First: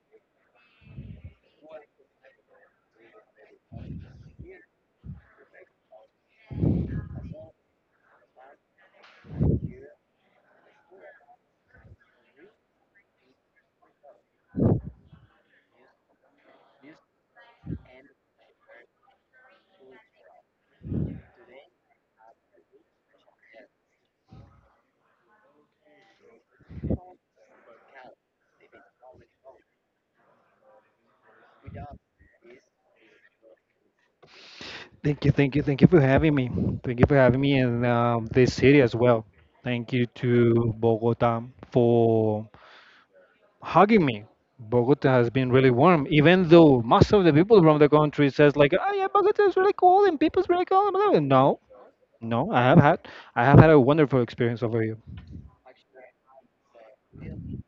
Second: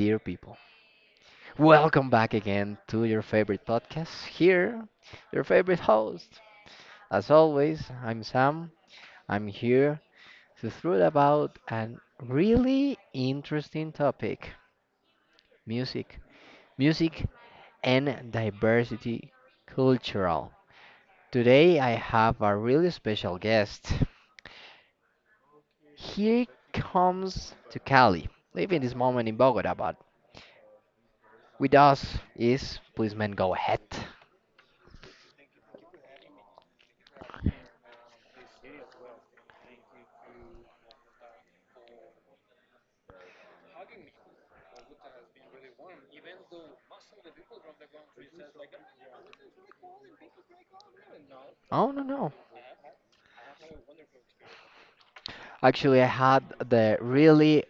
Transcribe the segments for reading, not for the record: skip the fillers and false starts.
dear people, welcome back again to your favorite podcast. Here, your favorite host. As always, I'm Sam. I'm here to throw about a really interesting topic music. Music and diversity cultural. Today, I have a really special guest. He comes to Cali, living this moment in Bogota, but with us is Policeman Go Ahead. Thank you, thank you, thank you for having me. Thank you for having me in this city as well. Thank you to Bogota for hugging me. Bogota has been really warm, even though most of the people from the country says like, "Oh yeah, Bogota is really cool and people's really cool, blah, blah." No, Oh, no, no. no, I have had a wonderful experience over here. Actually, I had the really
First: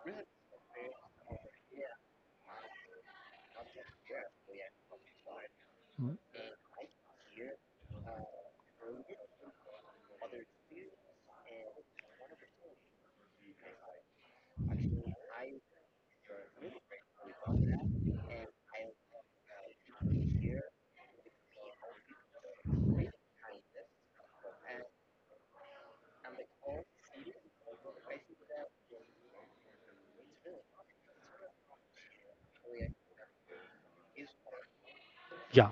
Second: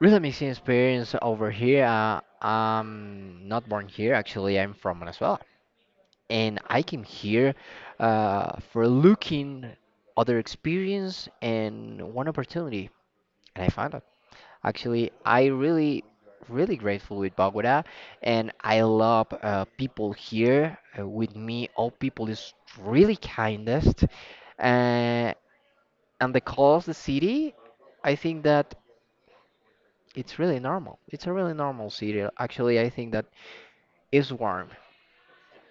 really amazing experience over here. I'm not born here. Actually, I'm from Venezuela, and I came here for looking other experience and one opportunity, and I found it. Actually, I really really grateful with Bogota, and I love people here with me. All people is really kindest. Uh, and the cost, the city, I think that it's really normal. It's a really normal city. Actually, I think that it's warm. Yeah,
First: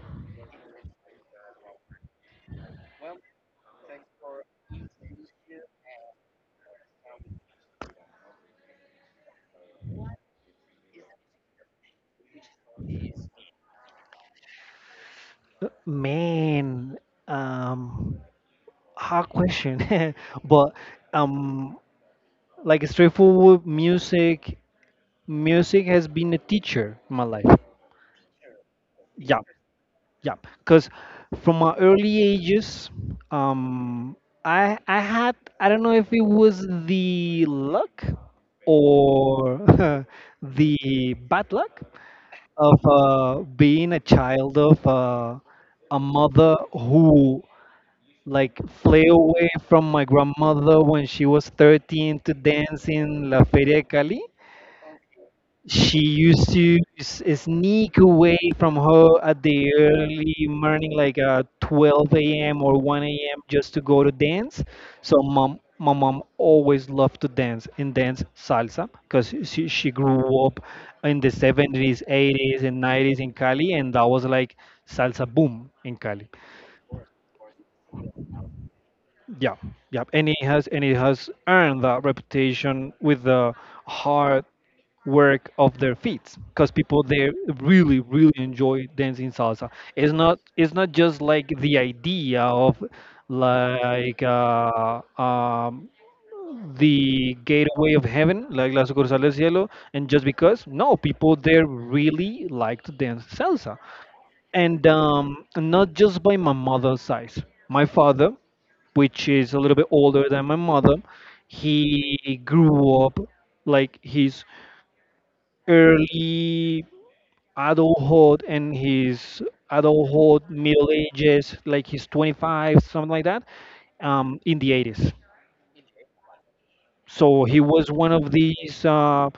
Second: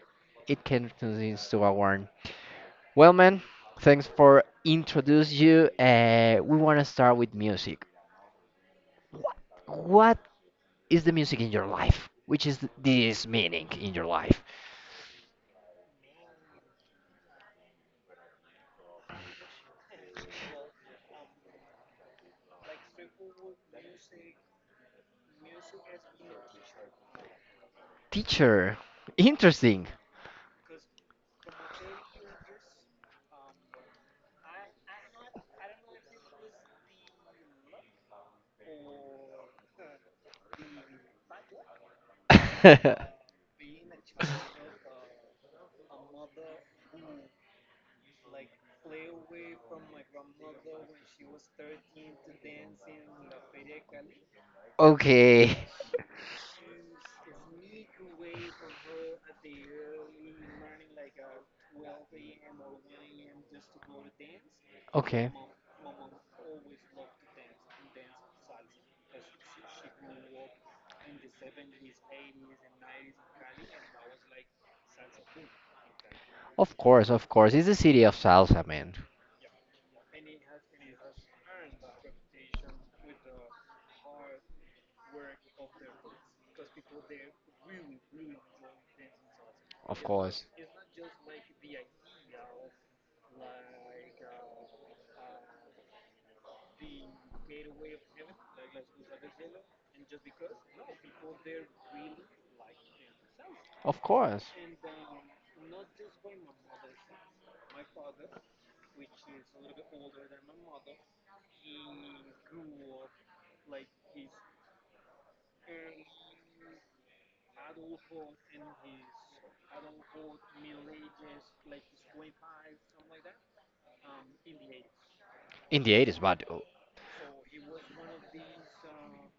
It can convince to a warm. Well, man, thanks for introduce you. We want to start with music. What, what is the music in your life? Which is this meaning in your life? man, um, hard question, but um, like straightforward music has been a teacher in my life. Teacher, Yeah, interesting. yeah. Because from my early ages, um, I don't know if it was the luck or the bad luck of being a child of a mother who like fled away from my grandmother when she was 13 to dance in La Feria de Cali. Okay, She used to sneak away from her at the early morning, like 12 a.m. or 1 a.m., just to go to dance. So okay. my mom always loved to dance and dance salsa because she grew up in the 70s, 80s, and 90s in Cali, and that was like salsa boom in Cali. Of course, of course. It's the city of salsa, man. Yeah, yeah, and it has earned that reputation with the hard work of their feet, because people there really, really enjoy dancing salsa. Of It's not course, it's not just like the idea of like the gateway of heaven, like La Sucursal del Cielo, and just because no, people there really like to dance salsa, of course. and not just by my mother's side. My father, which is a little bit older than my mother, he grew up like his early adulthood and his adulthood, middle ages, like his 25, something like that, in the 80s. In the 80s, but So he was one of these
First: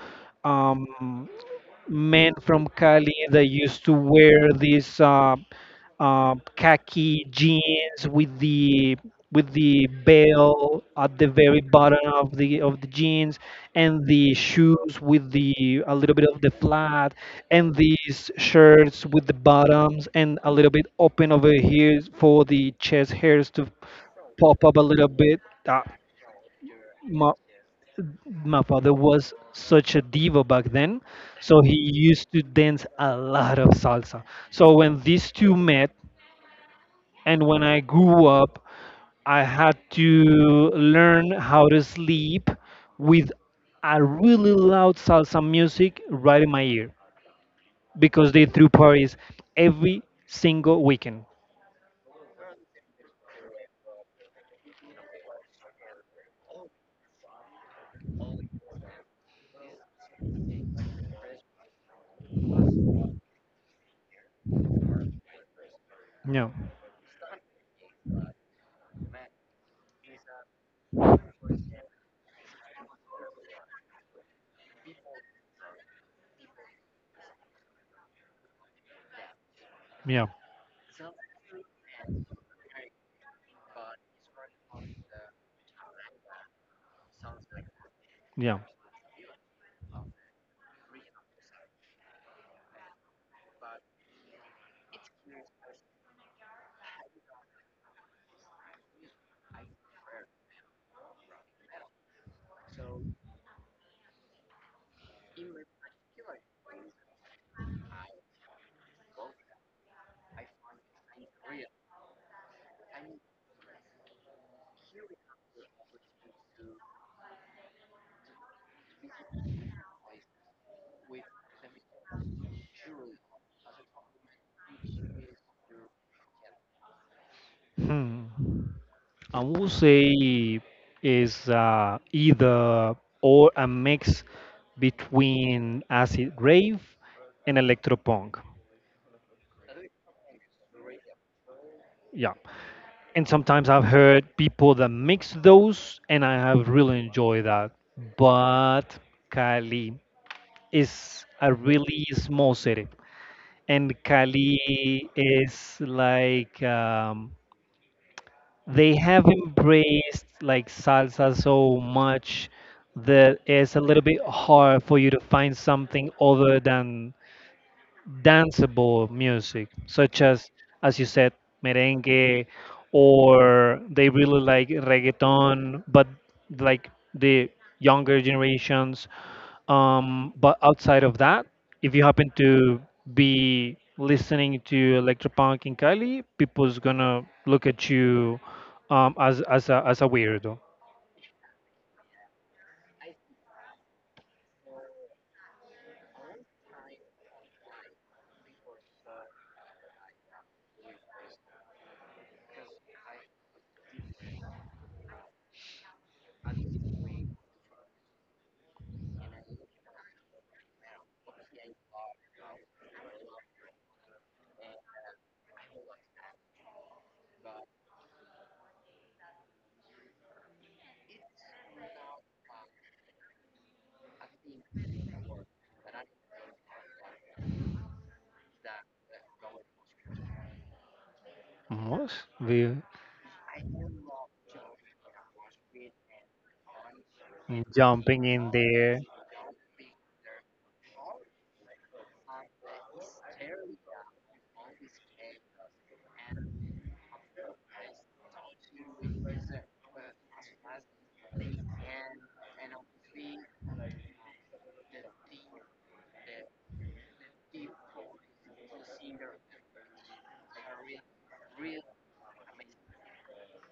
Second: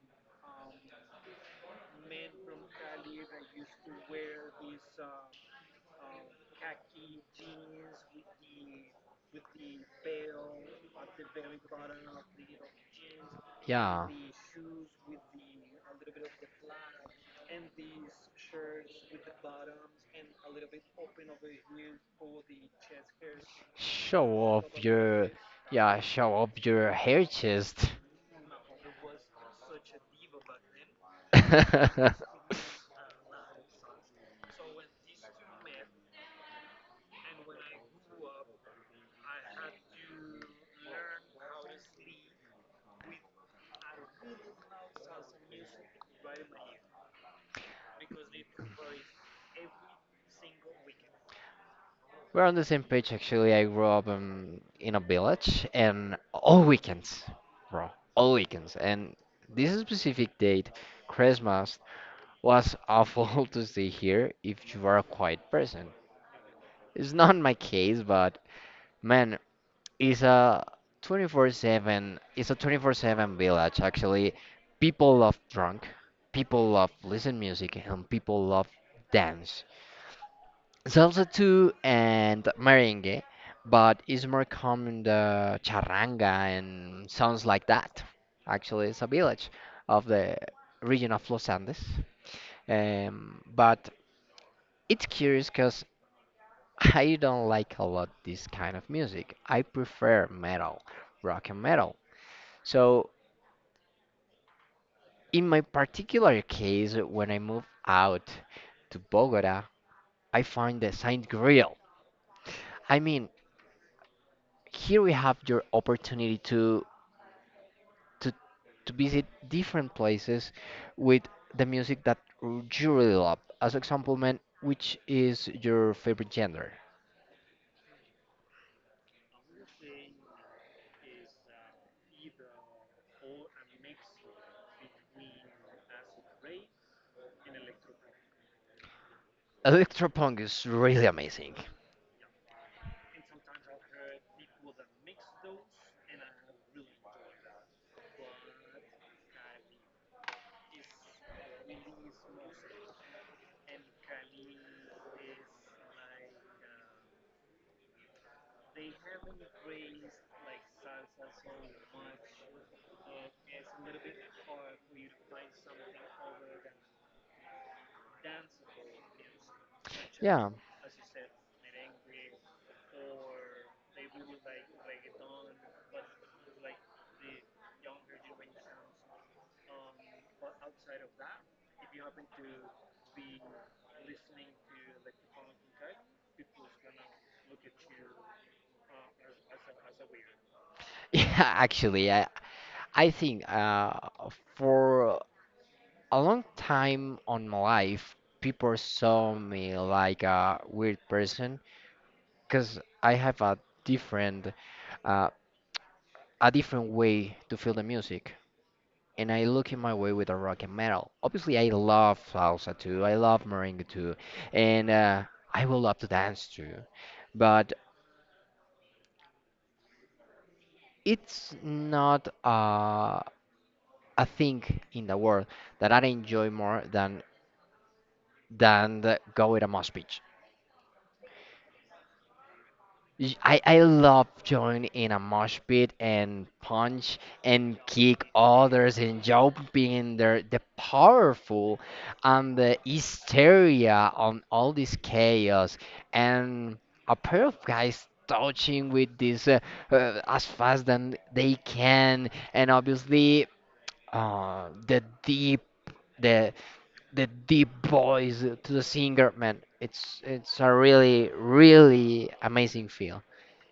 um, men from Cali that used to wear these khaki jeans with the bell at the very bottom of the jeans, and yeah, the shoes with the a little bit of the flat and these shirts with the bottoms and a little bit open over here for the chest hairs to show pop up a off little your, bit. Uh, yeah, show off your hair mo- chest. my father was such a diva back then, so he used to dance a lot of salsa. So when these two met, and when I grew up, I had to learn how to sleep with a really loud salsa music right in my ear because they threw parties every single weekend. We're on the same page actually. I grew up in a village and all weekends, bro, all weekends. And this specific date, Christmas, was awful to stay here if you are a quiet person. Yeah, It's not my case, but man, it's a 24/7, it's a 24/7 village actually. People love drunk, people love listen music, and people love dance. yeah, Salsa too and merengue, but it's more common the charanga and sounds like that. yeah. Actually, it's a village of the region of Los Andes. But it's curious because I don't like a lot this kind of music. I prefer metal, rock and metal. So in my particular case, when I moved out to Bogota, I find the sign grill. I mean, here we have your opportunity to, to visit different places with the music that you really love. As example, man, which is your favorite genre? Hmm. I would say is either or a mix between acid rave and electropunk. Electropunk is really amazing. Yeah. And sometimes I've heard people that mix those, and I have really enjoyed that. But Cali is a really small city, and Cali is like they have embraced like salsa so much that it's a little bit hard for you to find something other than danceable music, such Yeah, as you said, merengue, or they really like reggaeton, but like the younger generations. But outside of that, if you happen to be listening to electropunk in Cali, people's gonna look at you, as a weirdo. yeah. Actually, I think for a long time on my life, people saw me like a weird person because I have different, uh, a different way to feel the music, and I look in my way with a rock and metal. Obviously, I love salsa too. I love merengue too, and I will love to dance too, but it's not a thing in the world that I enjoy more than the go with a mosh pit. What? We I love joining in a mosh pit and punch and jumping kick in others there. and jumping there the powerful and the hysteria on all this chaos and a pair of guys touching with this as fast as they can and obviously the deep the the deep voice to the singer man it's a really really amazing feel.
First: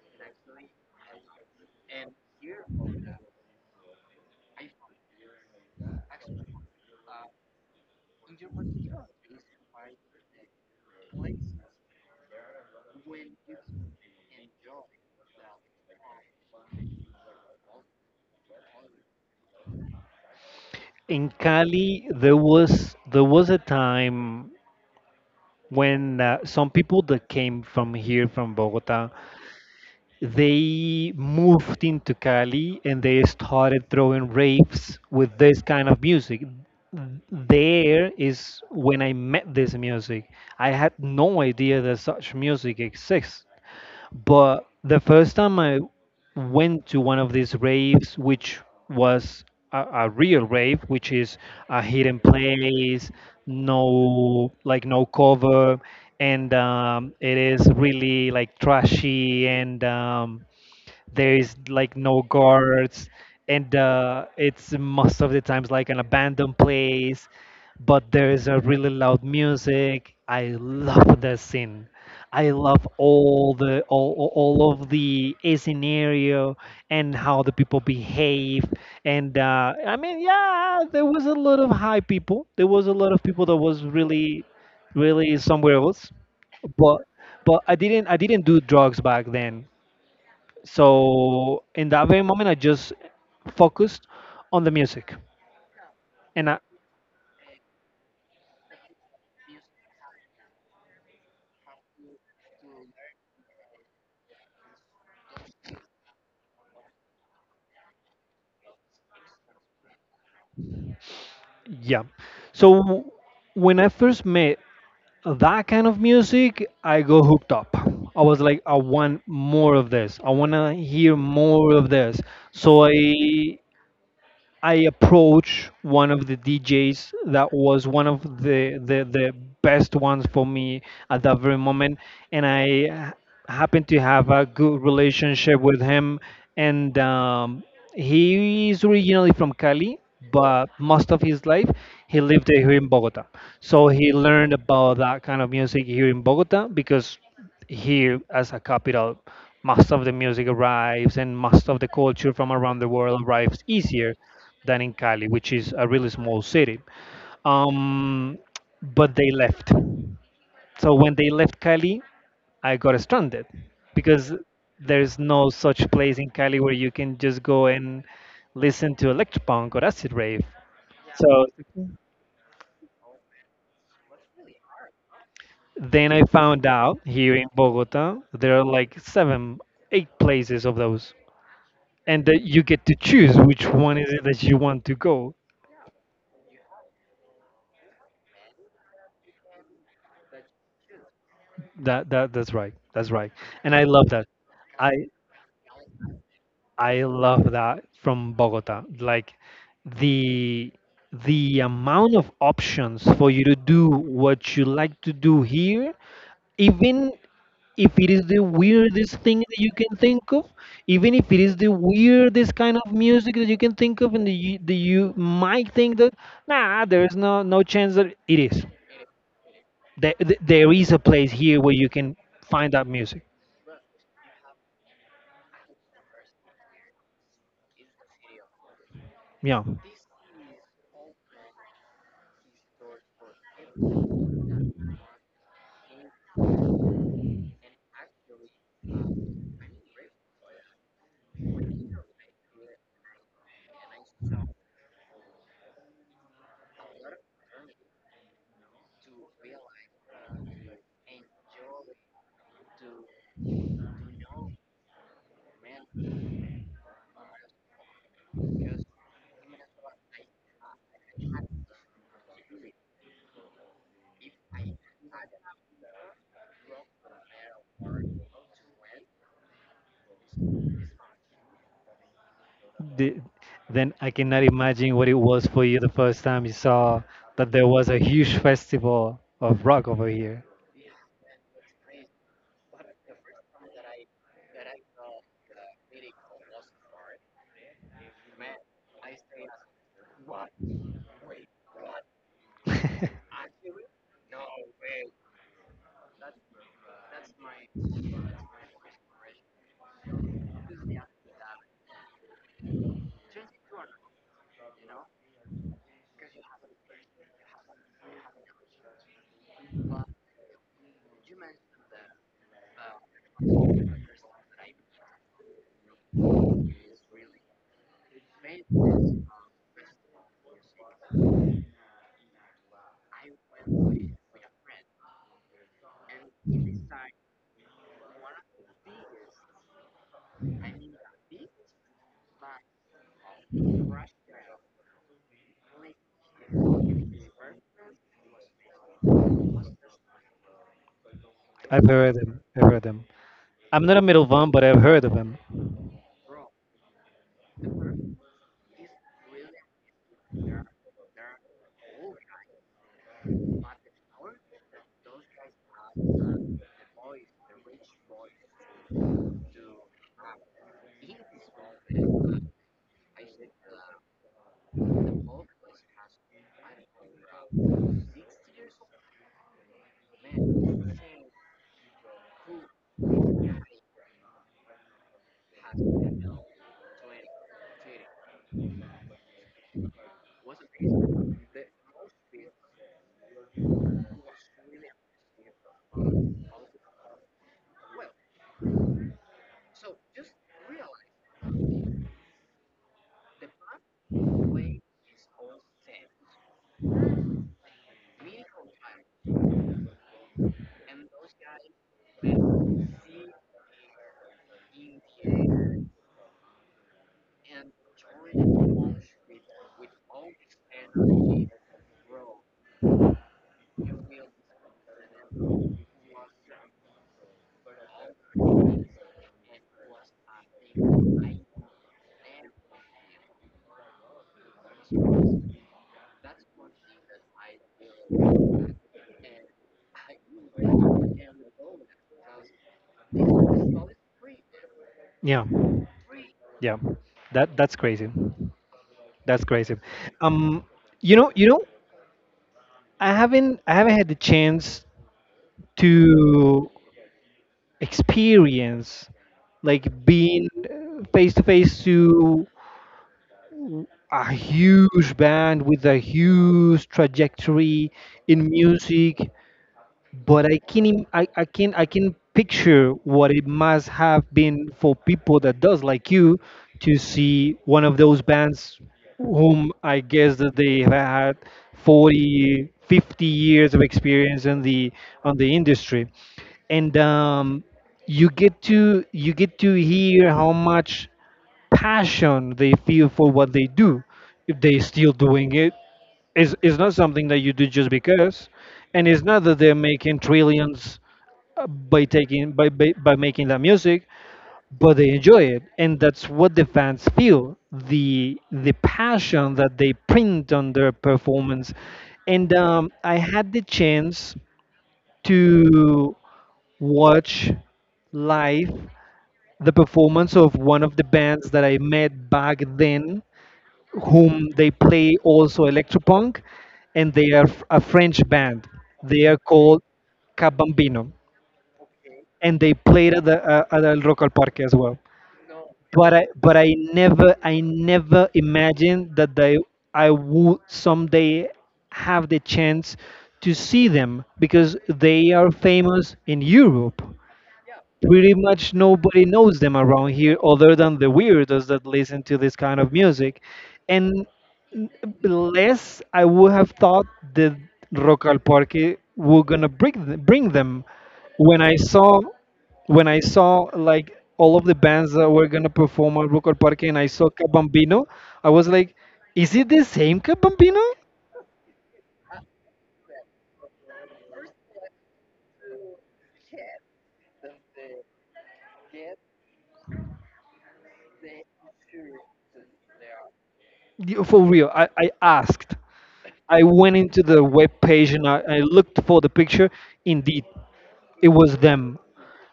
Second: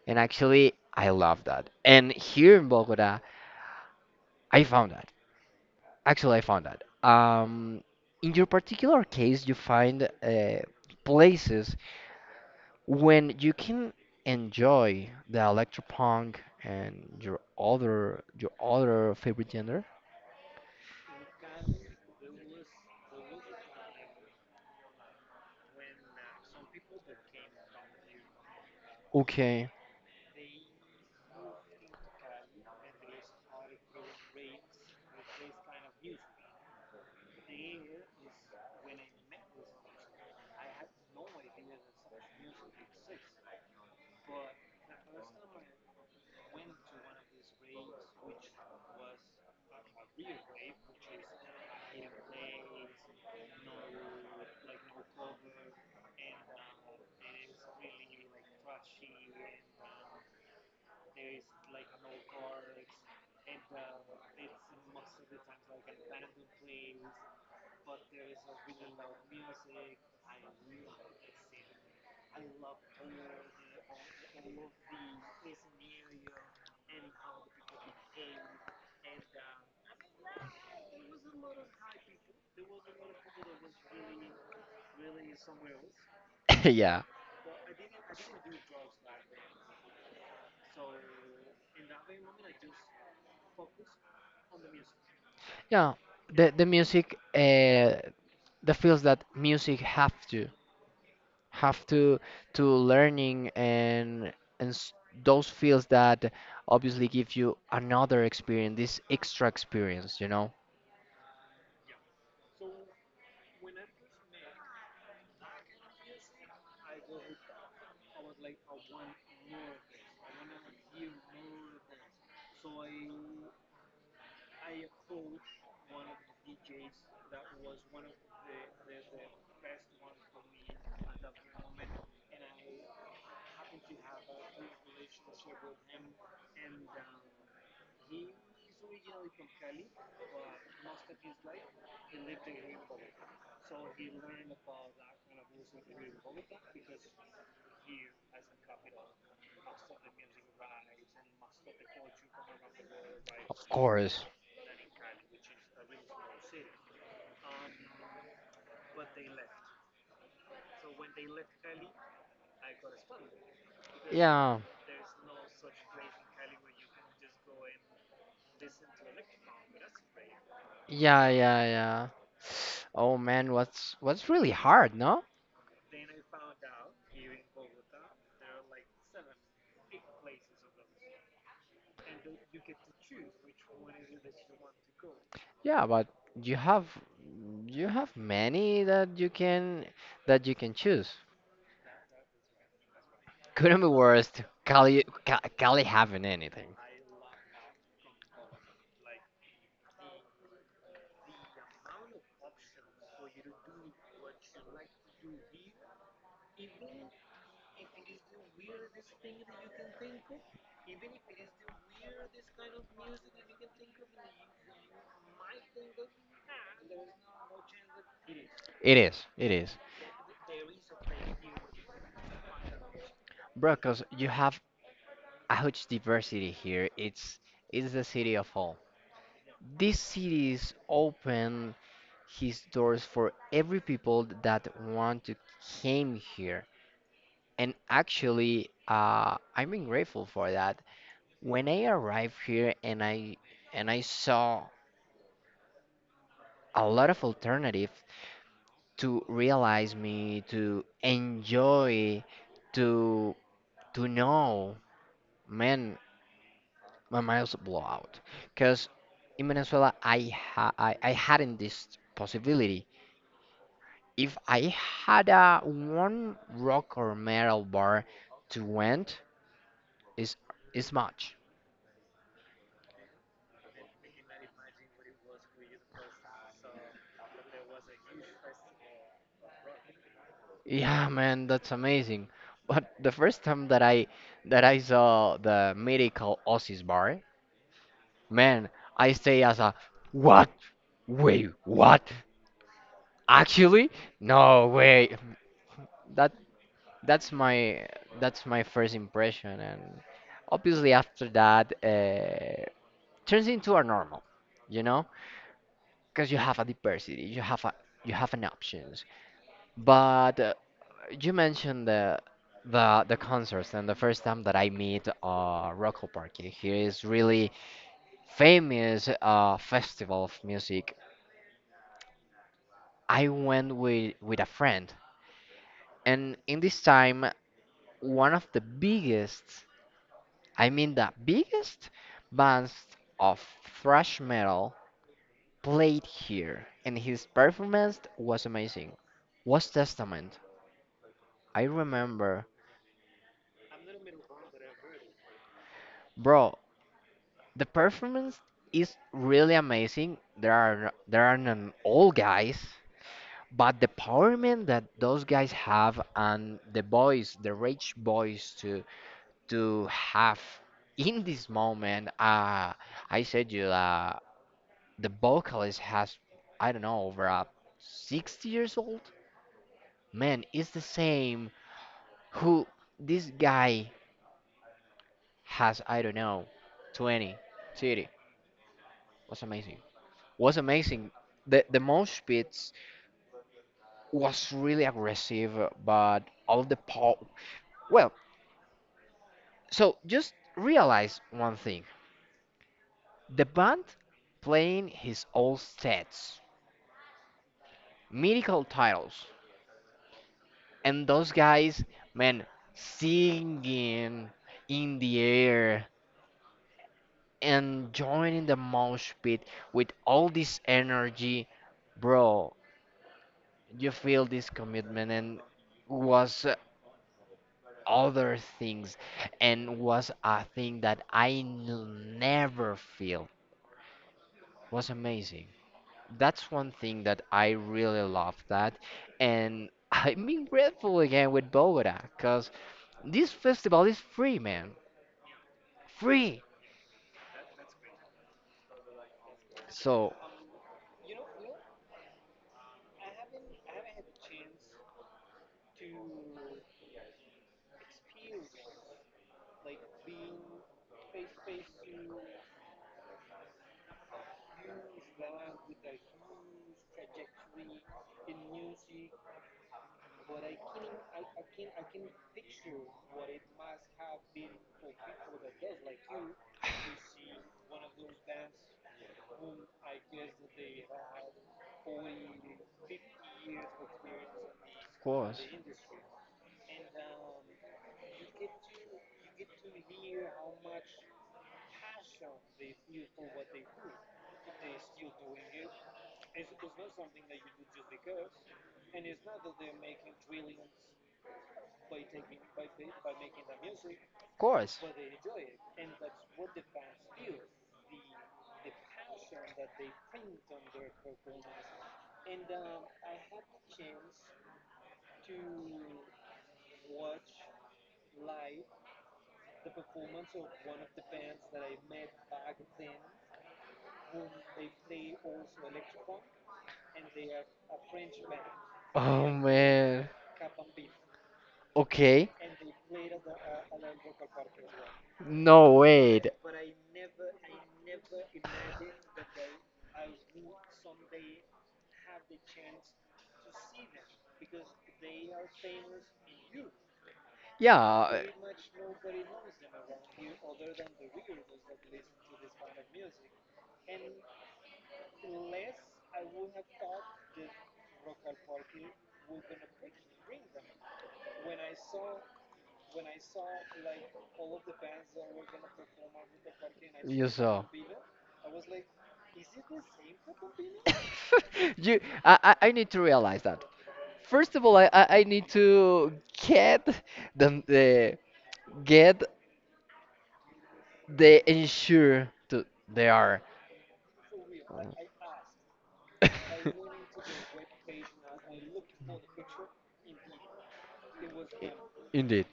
And actually, I love that. And here in Bogota, I found that. Actually, I found that. In your particular case, you find places when you can enjoy the electropunk and your other favorite genre. In Cali, there was a time when some people that came from here from Bogota, Okay. they moved into Cali, and they started throwing raves with this kind of music. There is when I met this music. I had no idea that such music exists, but the first time I went to one of these raves, which was a real rave, which is a hidden place, no like no cover, and it is really like trashy, and there is like no guards, and it's most of the times like an abandoned place, but there is a really loud music. I love the scene. I love all of the scenario and how the people behave. And I mean, yeah, there was a lot of high people, there was a lot of people that was really really somewhere else, Yeah. but I didn't do drugs back then, so in that very moment, I just focused on the music. Yeah. And I, The music the feels that music have to have to to learning and and s- those fields that obviously give you another experience, this extra experience, you know? yeah. So when I first met that kind of music, I go hooked up. I was like, I want more of this. I want to hear more of this. So I approach one of the DJs that was one of the best ones for me at that very moment, and I happened to have a good relationship with him, and he is originally from Cali, but most of his life he lived here in Bogota. So he learned about that kind of music here in Bogota because here, as a capital, most of the music arrives and most of the culture from around the world arrives Of easier course. than in Cali, which is a really small city. Um, but they left. So when they left Cali, I got stranded because Yeah, there's no such place in Cali where you can just go and listen to electropunk or acid rave. yeah, So yeah, yeah. Oh man, what's really hard, no? then I found out here in Bogota there are like seven, eight places of those, and that you get to choose which one is it that you want to go. Yeah, but you have you have many that you can choose. That's right. That's right. And Couldn't I be love that. worse. I Cali, Cali haven't anything. I love that from Bogota. Like the the amount of options for you to do what you like to do here, even if it is the weirdest thing that you can think of, even if it is the weirdest kind of music that you can think of, and that you might think that nah, there's no chance that it is. It is, There is a place here where you can find that music. bro. Cause you have a huge diversity here. It's the city of all. Yeah. These cities open his doors for every people that want to came here. And actually, I'm being grateful for that. When I arrived here and I saw a lot of alternative to realize me, to enjoy, to to know, man, my miles blow out. Because in Venezuela, I, ha- I hadn't this possibility. If I had a one rock or metal bar to went, is is much. The, then I cannot imagine what it was for you the first time you saw that there was a huge festival of rock over here. Yeah, man, that's amazing. But the first time that I saw the medical Aussies bar, man, I stay as a what? Wait, what? I've Actually, no way. That that's my that's my first impression and obviously after that turns into a normal you know because you have a diversity you have an options but you mentioned the the concerts and the first time that I meet Rocco Parky here is really famous festival of music. I went with a friend and in this time one of the biggest, I mean the biggest bands of thrash metal played here, and his performance was amazing. Was Testament. I heard them. remember, I've heard them. I'm not a metal fan, but I've heard of them. bro. The performance is really amazing. There are an old guys, but the empowerment that those guys have and the voice, the rage voice to have in this moment. I said you. The vocalist has I don't know over 60 years old. Man, it's the same who this guy has I don't know 20, 30. Was amazing. Was amazing. The mosh pits was really aggressive, but all the pop. Well, so just realize one thing: the band playing his old sets, mythical titles, and those guys, man, singing in the air and joining the mosh pit with all this energy, bro, you feel this commitment and was other things and was a thing that never feel was amazing. That's one thing that I really love that. And I'm being grateful again with Bogota because this festival is free, man. Yeah, Free. yeah. That's crazy. That's crazy. So, Um, you know, you know, I haven't had the chance to experience like being face to face to a huge band with a huge trajectory in music, but I can im- I can picture what it must have been for people that does like you to see one of those bands whom I guess that they have had of 40, 50 years of experience in the on course, the industry. And you get to hear how much passion they feel for what they do. If they still doing it, is not something that you do just because, and it's not that they're making trillions by taking by making that music, of course, but they enjoy it, and that's what the fans feel, the passion that they print on their performance. And I had the chance to watch live the performance of one of the bands that I met back then whom they play also electropunk, and they are a French band. They oh are called man, Cabambino, okay, and they played at the at El Rock al Parque as well. no But wait, I but I never I never imagined that they I would someday have the chance to see them because they are famous in Europe. yeah, Pretty much nobody knows them around here other than the weirdos that listen to this kind of music. And n- less I would have thought that Rock al Parque were gonna bring bring them. When I saw when I saw like all of the bands that were gonna perform at Rock al Parque and I you saw saw. Cabambino, I was like, is it the same Cabambino? You, I need to realize that. First of all, I need to get the get the ensure to they are For real, I asked. I went into the web page, and I looked for the picture. Indeed, it was them. indeed.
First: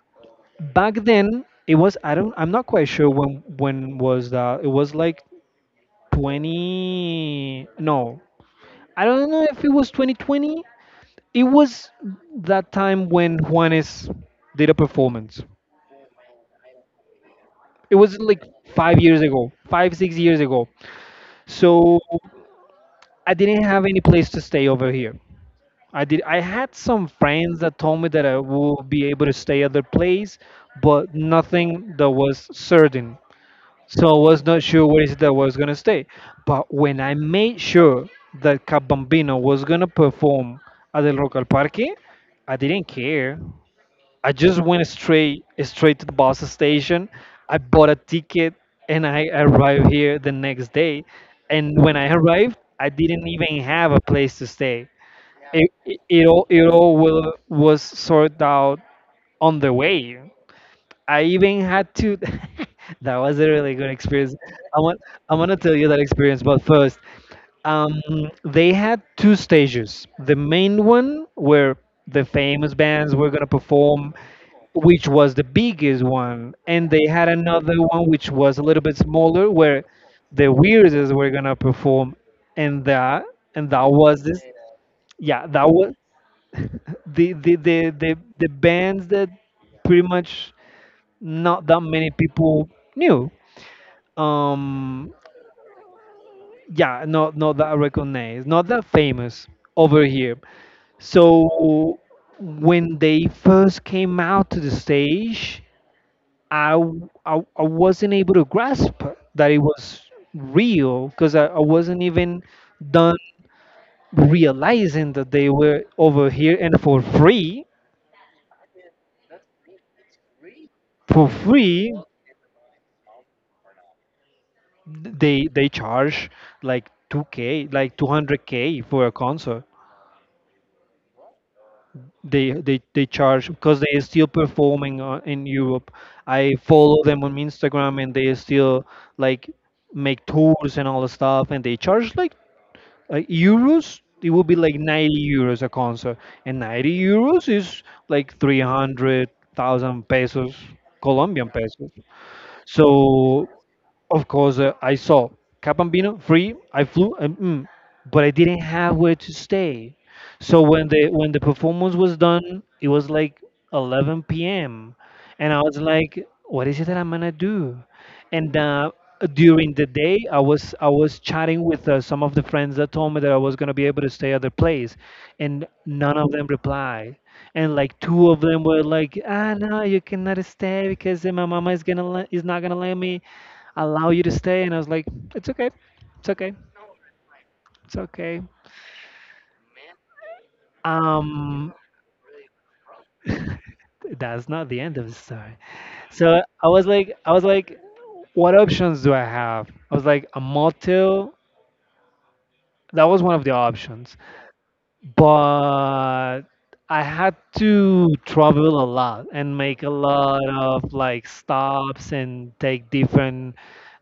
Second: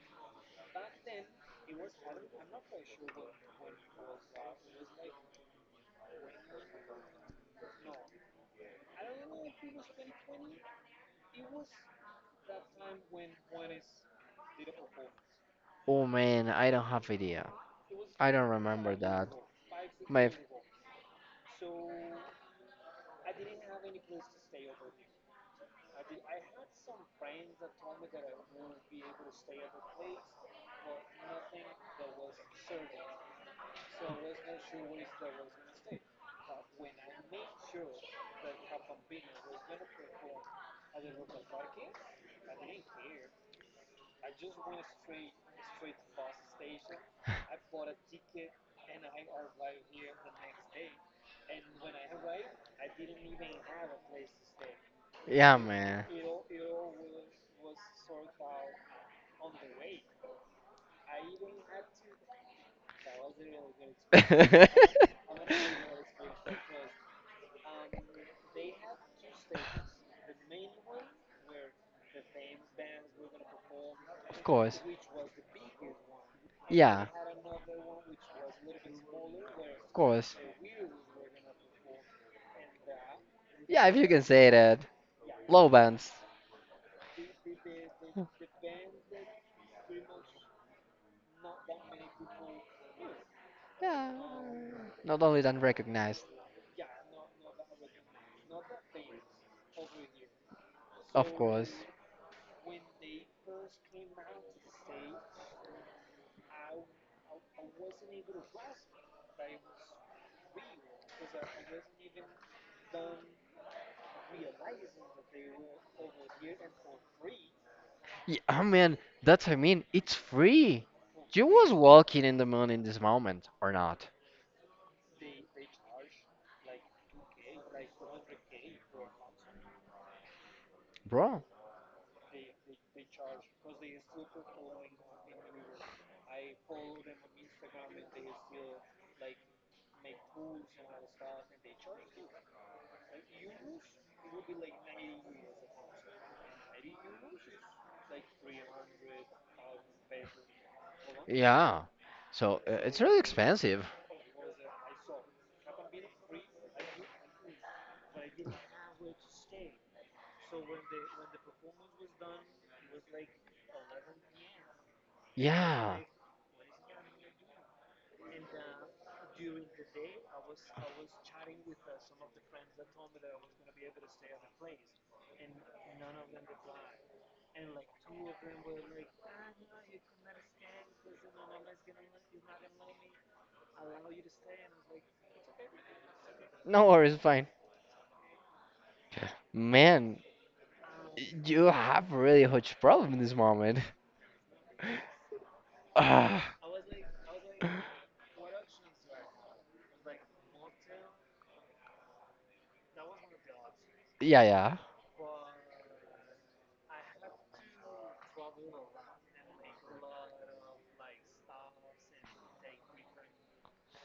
Back then it was, I'm not quite sure when was that. It was like 20, no, I don't know if it was 2020. It was that time when Juanes did a performance. Oh man, I don't have idea. It was I like don't remember 5 years that. ago, five six My years ago. So I didn't have any place to stay over here. I had some friends that told me that I would be able to stay at their place, but nothing that was certain. So I was not sure where is it that I was gonna stay. But when I made sure that Cap Bambino was gonna perform at the local parque, I didn't care. I just went straight to the bus station. I bought a ticket and I arrived here the next day. And when I arrived, I didn't even have a place to stay. yeah It, it, man. it all it all will, was sorted out on the way. I even had to. That was a really good experience. I want I want to tell you that experience, but first, um, they had two stages. The main one where the famous bands were gonna perform, Of course. which was the biggest one, and Yeah, they had another one which was a little bit smaller where of course. the weirdest were gonna perform, and that and Yeah, that if you can was this. say that. Yeah, Low that was bands. the bands that pretty much not that many people knew. Yeah. Um, Not only than recognized. yeah, not that recognized, not that famous over here. Of course. So when they first came out to the stage, I wasn't able to grasp that it was real because I wasn't even done realizing that they were over here and for free, Yeah, I mean, that's what I mean. It's free. for You was free. walking in the moon in this moment or not, They charge like 2K, like 200K for a concert. bro? They charge because they are still performing in Europe. I follow them on Instagram, and they still like make tours and all the stuff, and they charge like euros. It would be like €90 a concert, and €90 is like 300,000 pesos, Colombian Yeah. pesos. So it's really So expensive. of course, I saw Capambino free. I flew, and, but I didn't have where to stay. So when the performance was done, it was like 11 p.m. And I was Yeah. like, "What is it that I'm gonna do?" And during the day, I was chatting with some of the friends that told me that I was gonna be able to stay at their place, and none of them replied. And like two of them were like, "Ah, no, you cannot stay because my mama is gonna is not gonna let me." Allow you to stay, and I was like, it's okay, it's okay, No worries, fine. it's okay. Man, you um have really huge problem in this moment. that's not the end of the story. So Ah. I was like, what options do I have? I was like, a motel. That was one of the options. Yeah, yeah. But I had to travel a lot and make a lot of like stops and take different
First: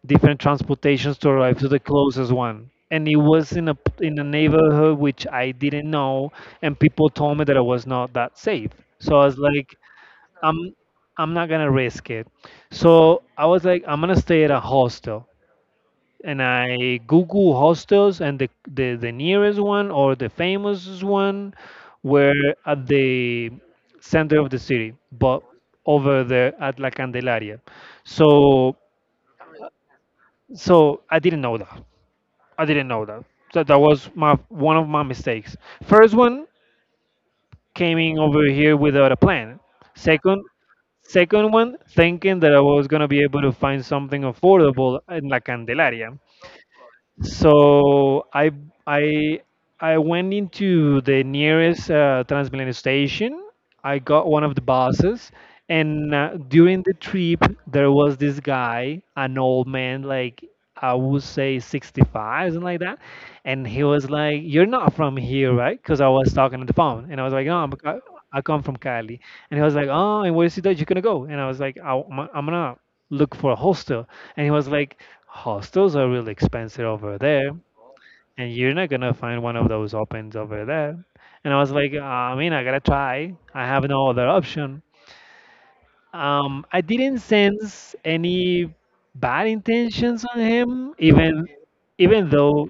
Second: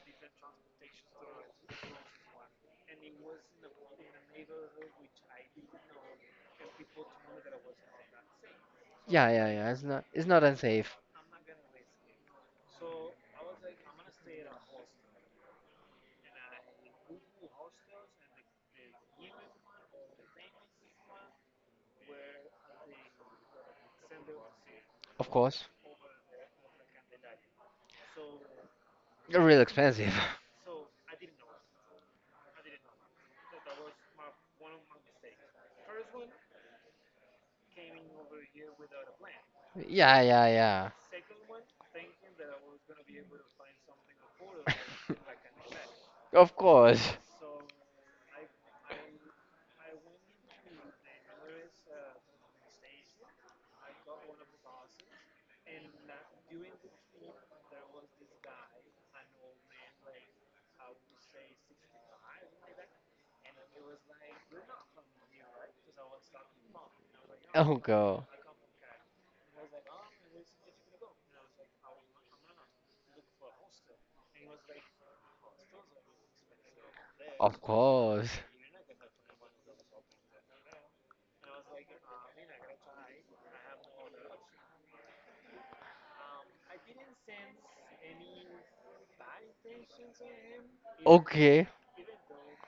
different transportations to arrive to the closest one. And it was in a neighborhood which I didn't know, and people told me that it was not that safe. So I Yeah, was yeah, yeah. like, It's not I'm unsafe. I'm not gonna risk it. So I was like, I'm gonna stay at a hostel. And I Google hostels, and the nearest one or the famous one were at the center of the city, Of but course. over there at La Candelaria. So Real expensive. so I didn't know that. I didn't know that. So that was my one of my mistakes. First one, coming over here without a plan. Yeah, Second, yeah, yeah. One thinking that I was gonna be able to find something affordable in La Candelaria. Of course. So I I went into the nearest Transmilenio station. I got one of the buses, and during the trip there was this guy, an old man, like I would say 65, something like that. And he was like, "You're not from here, right?" Because I was talking on the phone, and I was like, "No, I'm, Oh, I go. I come from Cali." And he was like, "Oh, and where is it that you're gonna go?" And I was like, I, am I'm gonna look for a hostel." And he was like, hostels are really expensive over there, Of course. and you're not gonna find one of those opens over there. And I was like, I mean, I gotta try. I have no other option. I didn't sense any bad intentions on him, even Okay. even though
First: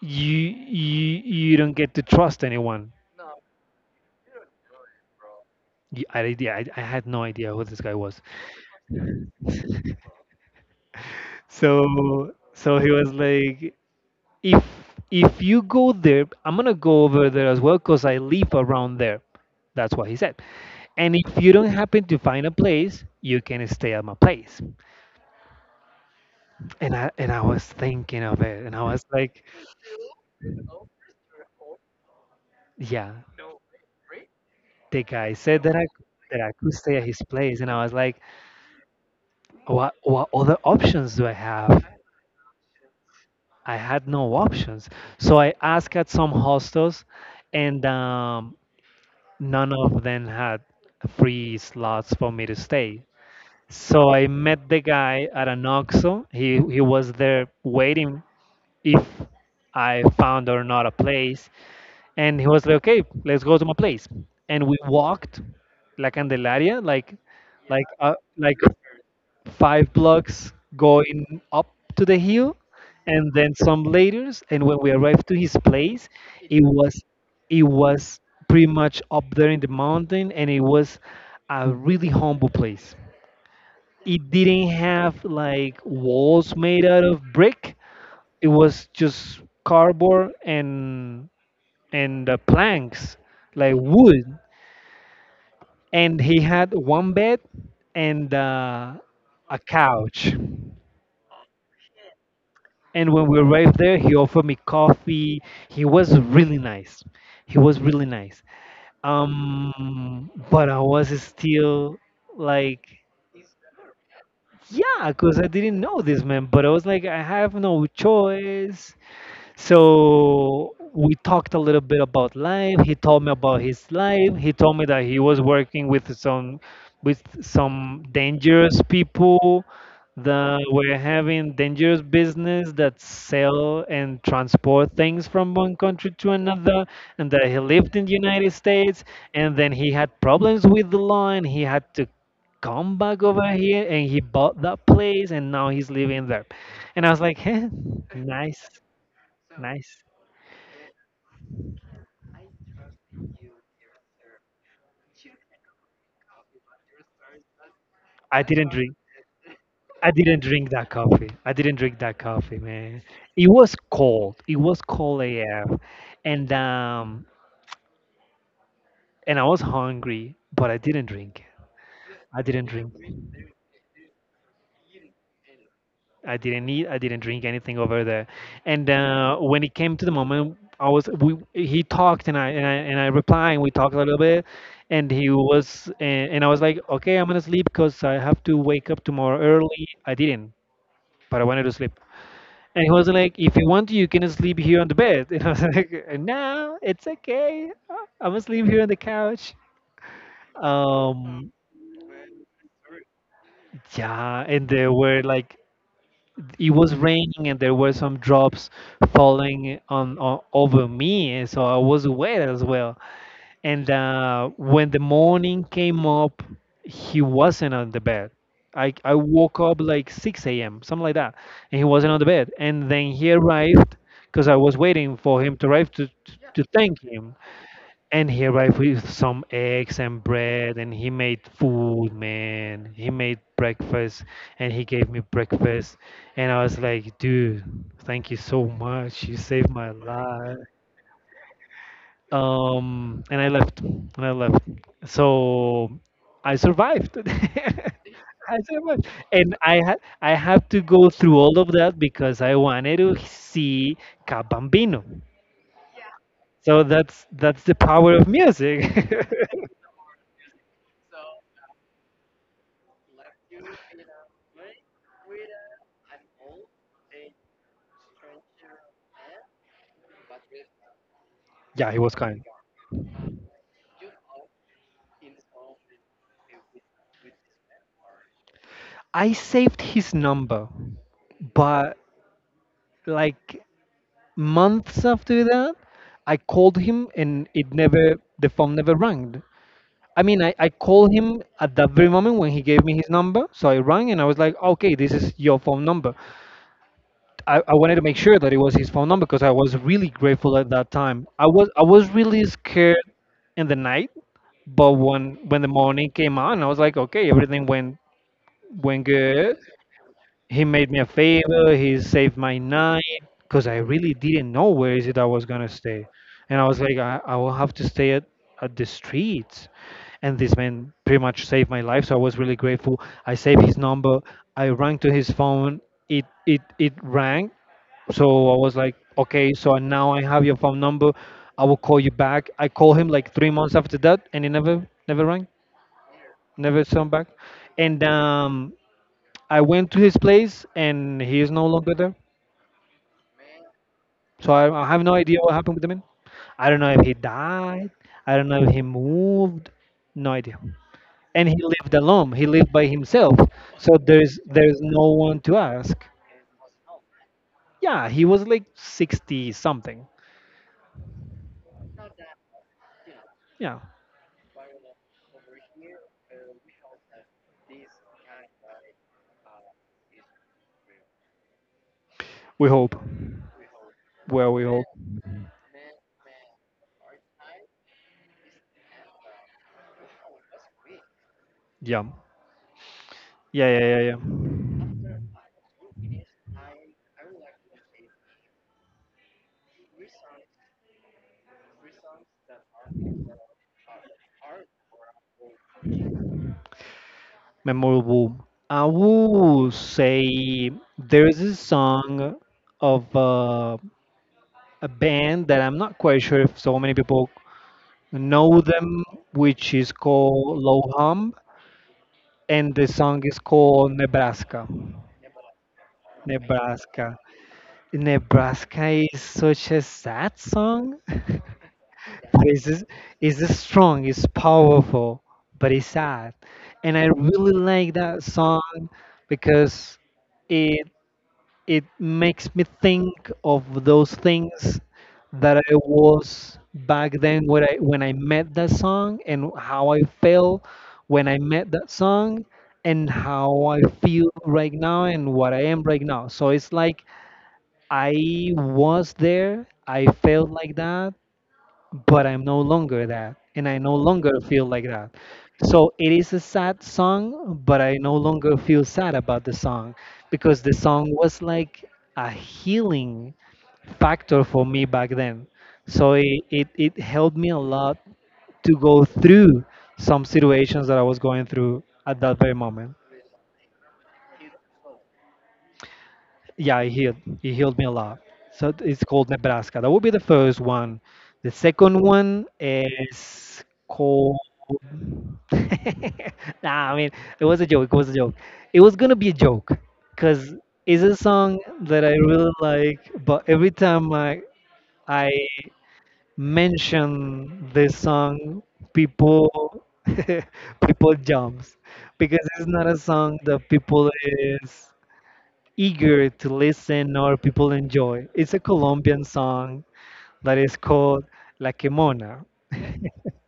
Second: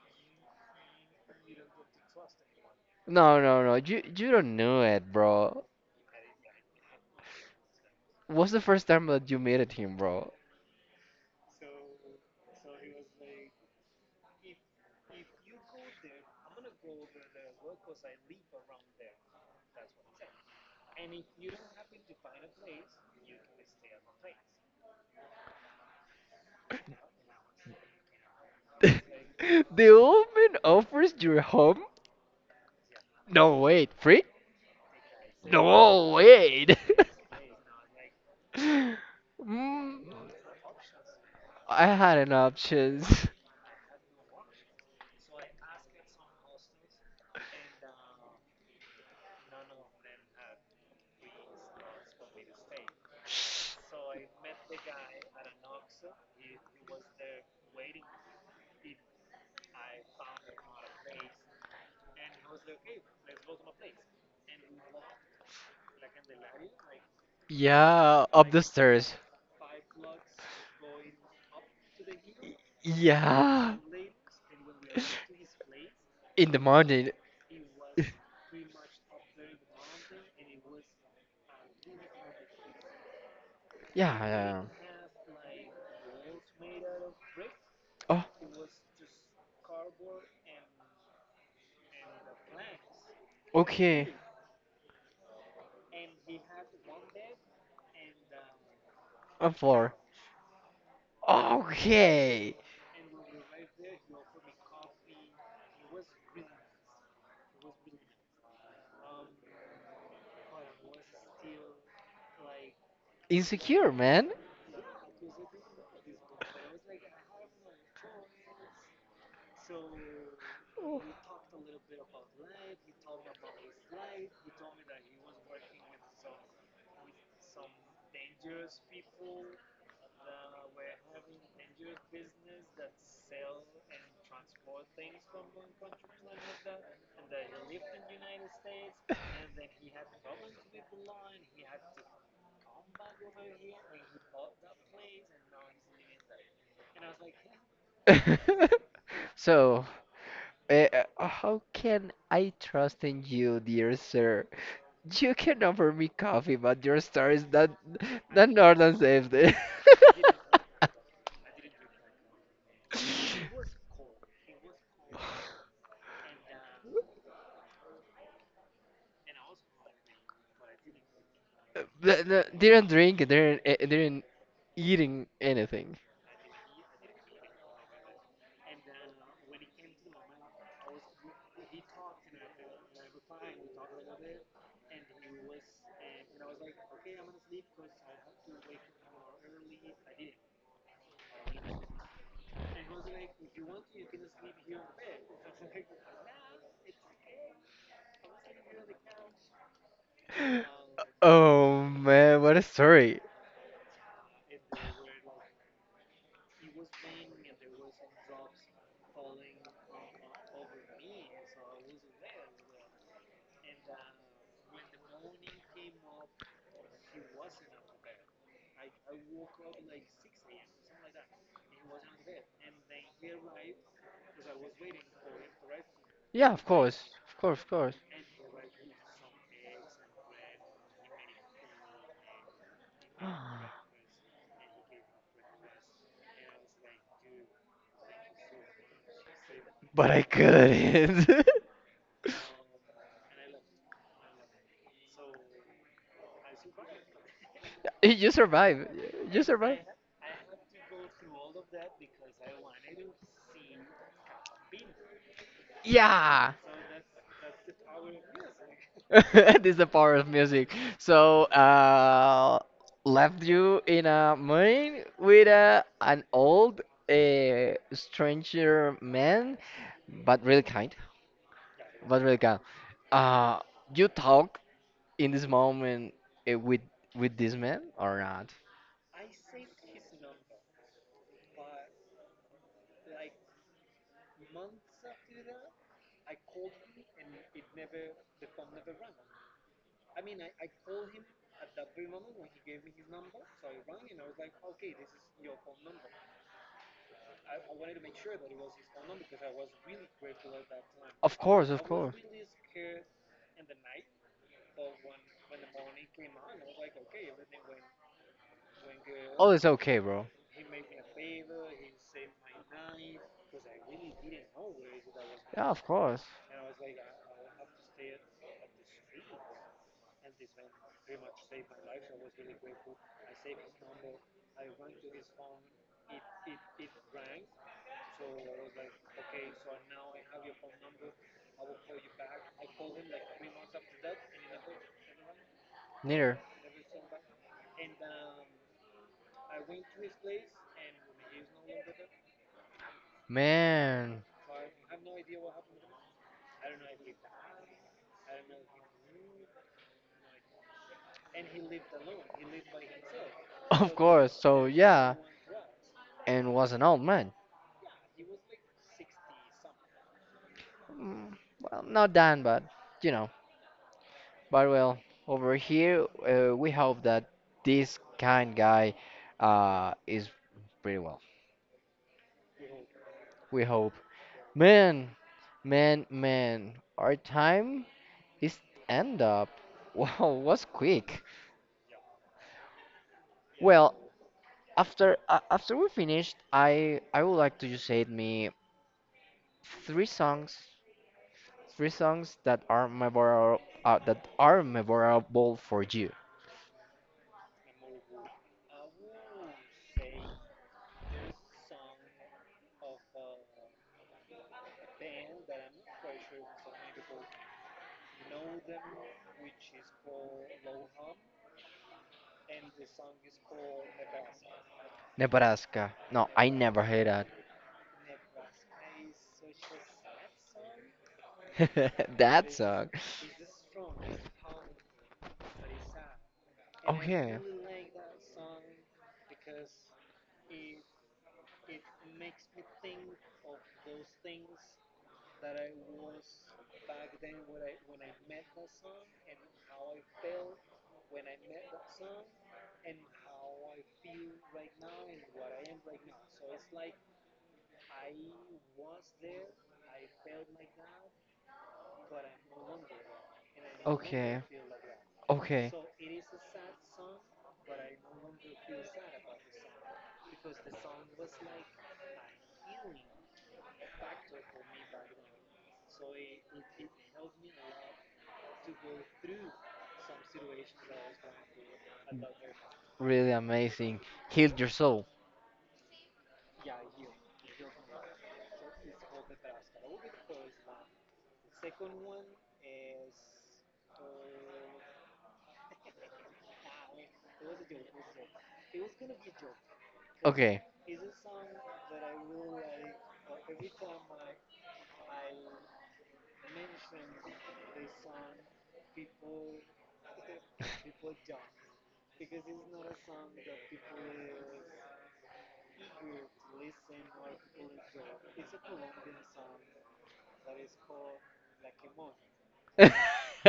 you don't get to trust anyone. No, no, no. You don't know it, bro. Yeah, I had no idea who this guy was. What's the first time that you met at him, bro? So he was like, if if you go there, I'm gonna go over there as well because I live around there. That's what he said. And if you don't happen to find a place, you can stay at my place. And I was thinking of it, and I was like, The old man offers your home? yeah, No, wait. Free? the guy said that i No, that i could wait. stay at his place. And I was like, what Mm, what other options do I have? I had an options. I had no options. So I asked at some hostels, and none of them had free slots for me to stay. So I met the guy at an OXXO. He was there waiting if I found or not a place. And he was like, "Okay, let's go to my place." And we walked La Candelaria, like like uh, Yeah, up like the stairs. five blocks going up to the hill, and then Yeah. some later. And when we arrived to his place, In the it was morning. it was pretty much up there in the mountain, and it was a really humble place. Yeah, yeah, It yeah. didn't have like walls made out of brick. Oh, It was just cardboard and planks, like okay. wood. And he had one bed, and I'm a four. couch. Okay. And when we arrived there, he offered me coffee. He was really nice. He was really nice. But I was still like, Insecure, man. yeah, because I didn't know this man. But I was like, I have no choice. So Oh. we talked a little bit about life. He told me about his life. He told me that he was working with some dangerous people that were having dangerous business, that sell and transport things from one country to another, and that he lived in the United States, and then he had problems with the law, and he had to come back over here, and he bought that place, and now he's living there. And I was like, "Heh, nice. So, Nice." uh, how can I trust in you, dear sir? You can offer me coffee, but your star is not, I not didn't northern drink. safety. I didn't drink that coffee. I didn't drink that coffee, man. It was cold. It was cold AF. And and I was hungry, but I didn't drink it. th- I didn't they didn't drink. drink, they didn't, eh, they didn't eating anything. I didn't eat. I didn't drink anything over there. And when it came to the moment, I was we he talked, and I replied. And we talked a little bit, and and I was like, okay, I'm gonna sleep because I have to wake up tomorrow early. I didn't, but I wanted to sleep. And he was like, if you want, you can sleep here on the bed. And I was like, no, it's okay. I'm gonna sleep here on the couch. Um, Oh man, what a story. yeah, and there were like, it was raining, and there were some drops falling on over me. And so I was wet as well. And when the morning came up, he wasn't on the bed. I woke up like 6 a.m., something like that, and he wasn't on the bed. And then he arrived because I was waiting for him to arrive Yeah, of to thank course, him. of course, of course. And he arrived with some eggs and bread, and he made food, man. He made breakfast, and he gave me breakfast. And I was like, dude, thank you so much. You saved my But I life. couldn't. And I left. And I left. So I survived. You I survive. survived. You And i survive. had i had to go through all of that because I wanted to see Cabambino. Yeah. So that's the power of music. This is the power of music. So, left you in a mine with a, an old, a stranger man, but really kind, Yeah, he was but really kind. kind. Uh, you talk in this moment with this man or not? I saved his number, but like months after that, I called him, and it never the phone never rang. I mean, I called him at that very moment when he gave me his number. So I rang, and I was like, okay, this is your phone number. I wanted to make sure that it was his phone number because I was really grateful at that time. Of I was course, I of was course. really scared in the night. But when the morning came on, I was like, okay, everything went went Oh, good. it's okay, bro. He made me a favor. He saved my night because I really didn't know where is it I was gonna Yeah, of stay. course. And I was like, I will have to stay at the streets, and this man pretty much saved my life. So I was really grateful. I saved his number. I rang to his phone. It rang. So I was like, okay, so now I have your phone number. I will call you back. I called him like 3 months after that, and he never rang, Neither. never sent back. And I went to his place, and he is no longer there. Man. So I have no idea what happened with the man. I don't know if he died. I don't know if he moved. No idea. And he lived alone. He lived by himself. Of So course. there's So, there's no yeah. one to ask. And was an old man. Yeah, he was like 60 something. Mm, well, not done, but, you know. Yeah. But, well, over here, we hope that this kind guy is pretty well. We hope. We hope. Well, we hope. Man, man, man. Our time this end up wow was quick. Yeah. Yeah, yeah, Well, yeah, yeah. after after we finished, I would like to just say me three songs, three songs that are memorable for you. Memorable. I will say there's a song of a band that I'm not quite sure if so many people know them, which is called Loham, and the song is called Nebraska. Nebraska. No, I never heard Nebraska. that. Nebraska is such a sad song, but That it's, just- song. it's just strong, it's powerful, but it's sad. And I Okay. really like that song because it it makes me think of those things that I was back then when I met that song, and how I felt when I met that song, and how I feel right now, and what I am right now. So it's like, I was there, I felt like that, but I'm no longer that, and I no Okay. longer feel like that. Okay. So it is a sad song, but I no longer feel sad about the song because the song was like a healing factor for me back then. So it helped me a lot to go through some situations that I was going through at that very moment. Really amazing. Heal your soul. Yeah, he healed. He healed me a lot. So it's called Nebraska. That would be the first one. The second one is called. Nah, I mean, it was a joke. It was a joke. It was gonna be a joke, cause Okay. it's a song that I really like. But every time I mention this song, people people jumps because it's not a song that people is eager to listen or people enjoy. It's a Colombian song that is called La Quemona.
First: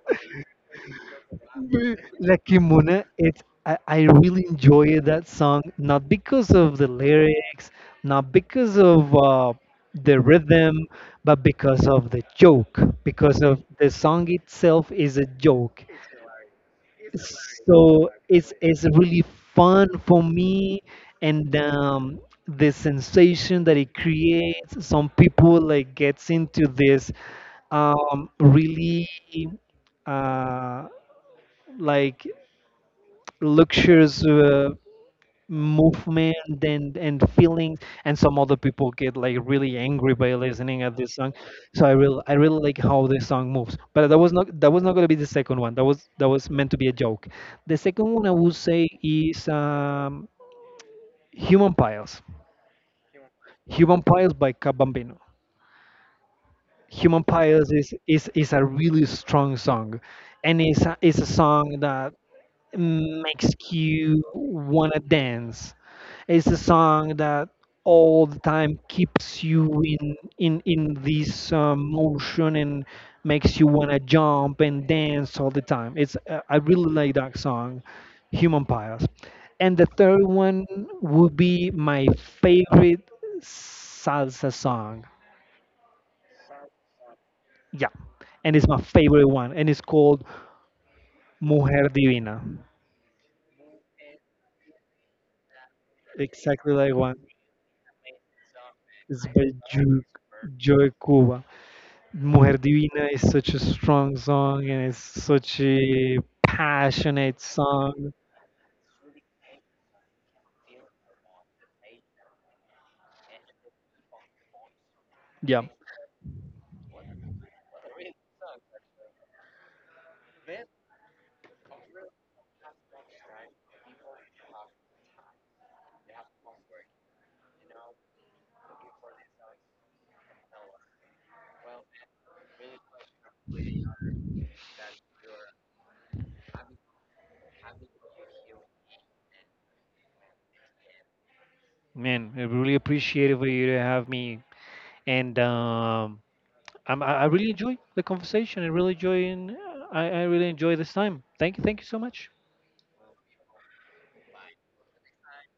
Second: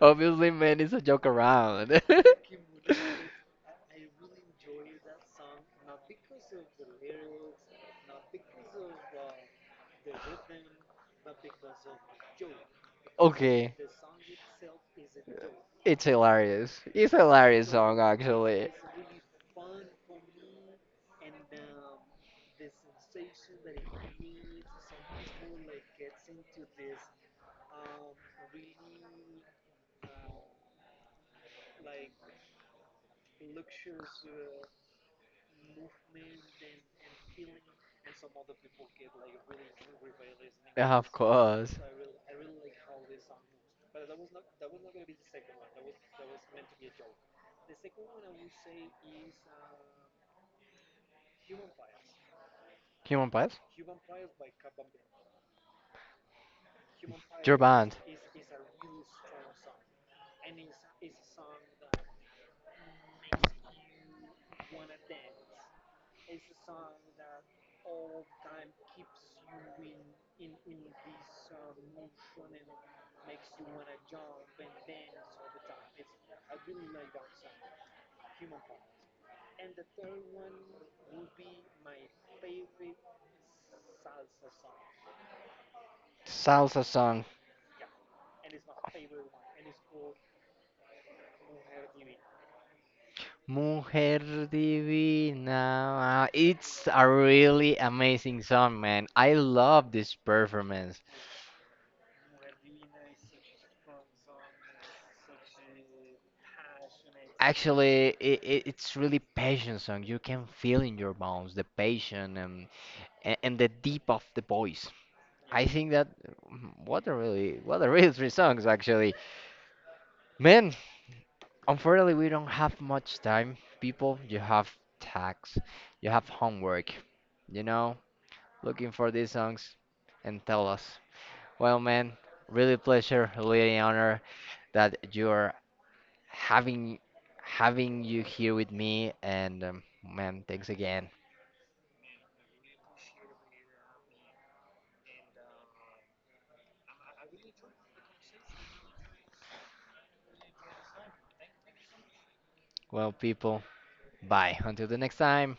Obviously, man, it's a joke Mm, around. La Quemona, it's I really enjoy that song, not because of the lyrics, not because of the rhythm, but because of the joke, because of Okay. the song itself is a joke. It's hilarious. It's a hilarious song, So actually. it's really fun for me. And the sensation that it creates, some people like gets into this really uh, like luxurious movement and feelings, and some other people get like really angry by listening Yeah, at of this song. course. So I really like how this song moves. But that was not, that was not going to be the second one. That was, that was meant to be a joke. The second one I would say is human piles. Human Pass? Human piles by Cap Bambino. Human Your piles is band. is is a really strong song, and it's a song that makes you wanna dance. It's a song that all the time keeps you in this motion, and makes you wanna jump and dance all the time. It's I really like that song, Human Piles. And the third one would be my favorite salsa song. Salsa song. Yeah, and it's my favorite one, and it's called Mujer Divina. Mujer Divina. Exactly It's like a one. really amazing song, man. It's I by love Ju- this Joy performance. Cuba. Mujer Divina is such a strong song, and it's such a passionate Actually, song. It's really passion song. You can feel in your bones the passion and, and the deep of the voice. Yeah, I think that mm, what a really three songs actually. Man, unfortunately, we don't have much time, people. You have tax, you have homework, you know, looking for these songs and tell us. Well, man, really pleasure, really honor that you're having having you here with me and man, thanks again. man, I really appreciate it for you to have me. And I really enjoy the conversation. I really enjoy, and I really enjoy this time. Thank you so much. Well, people, bye. Until the next time.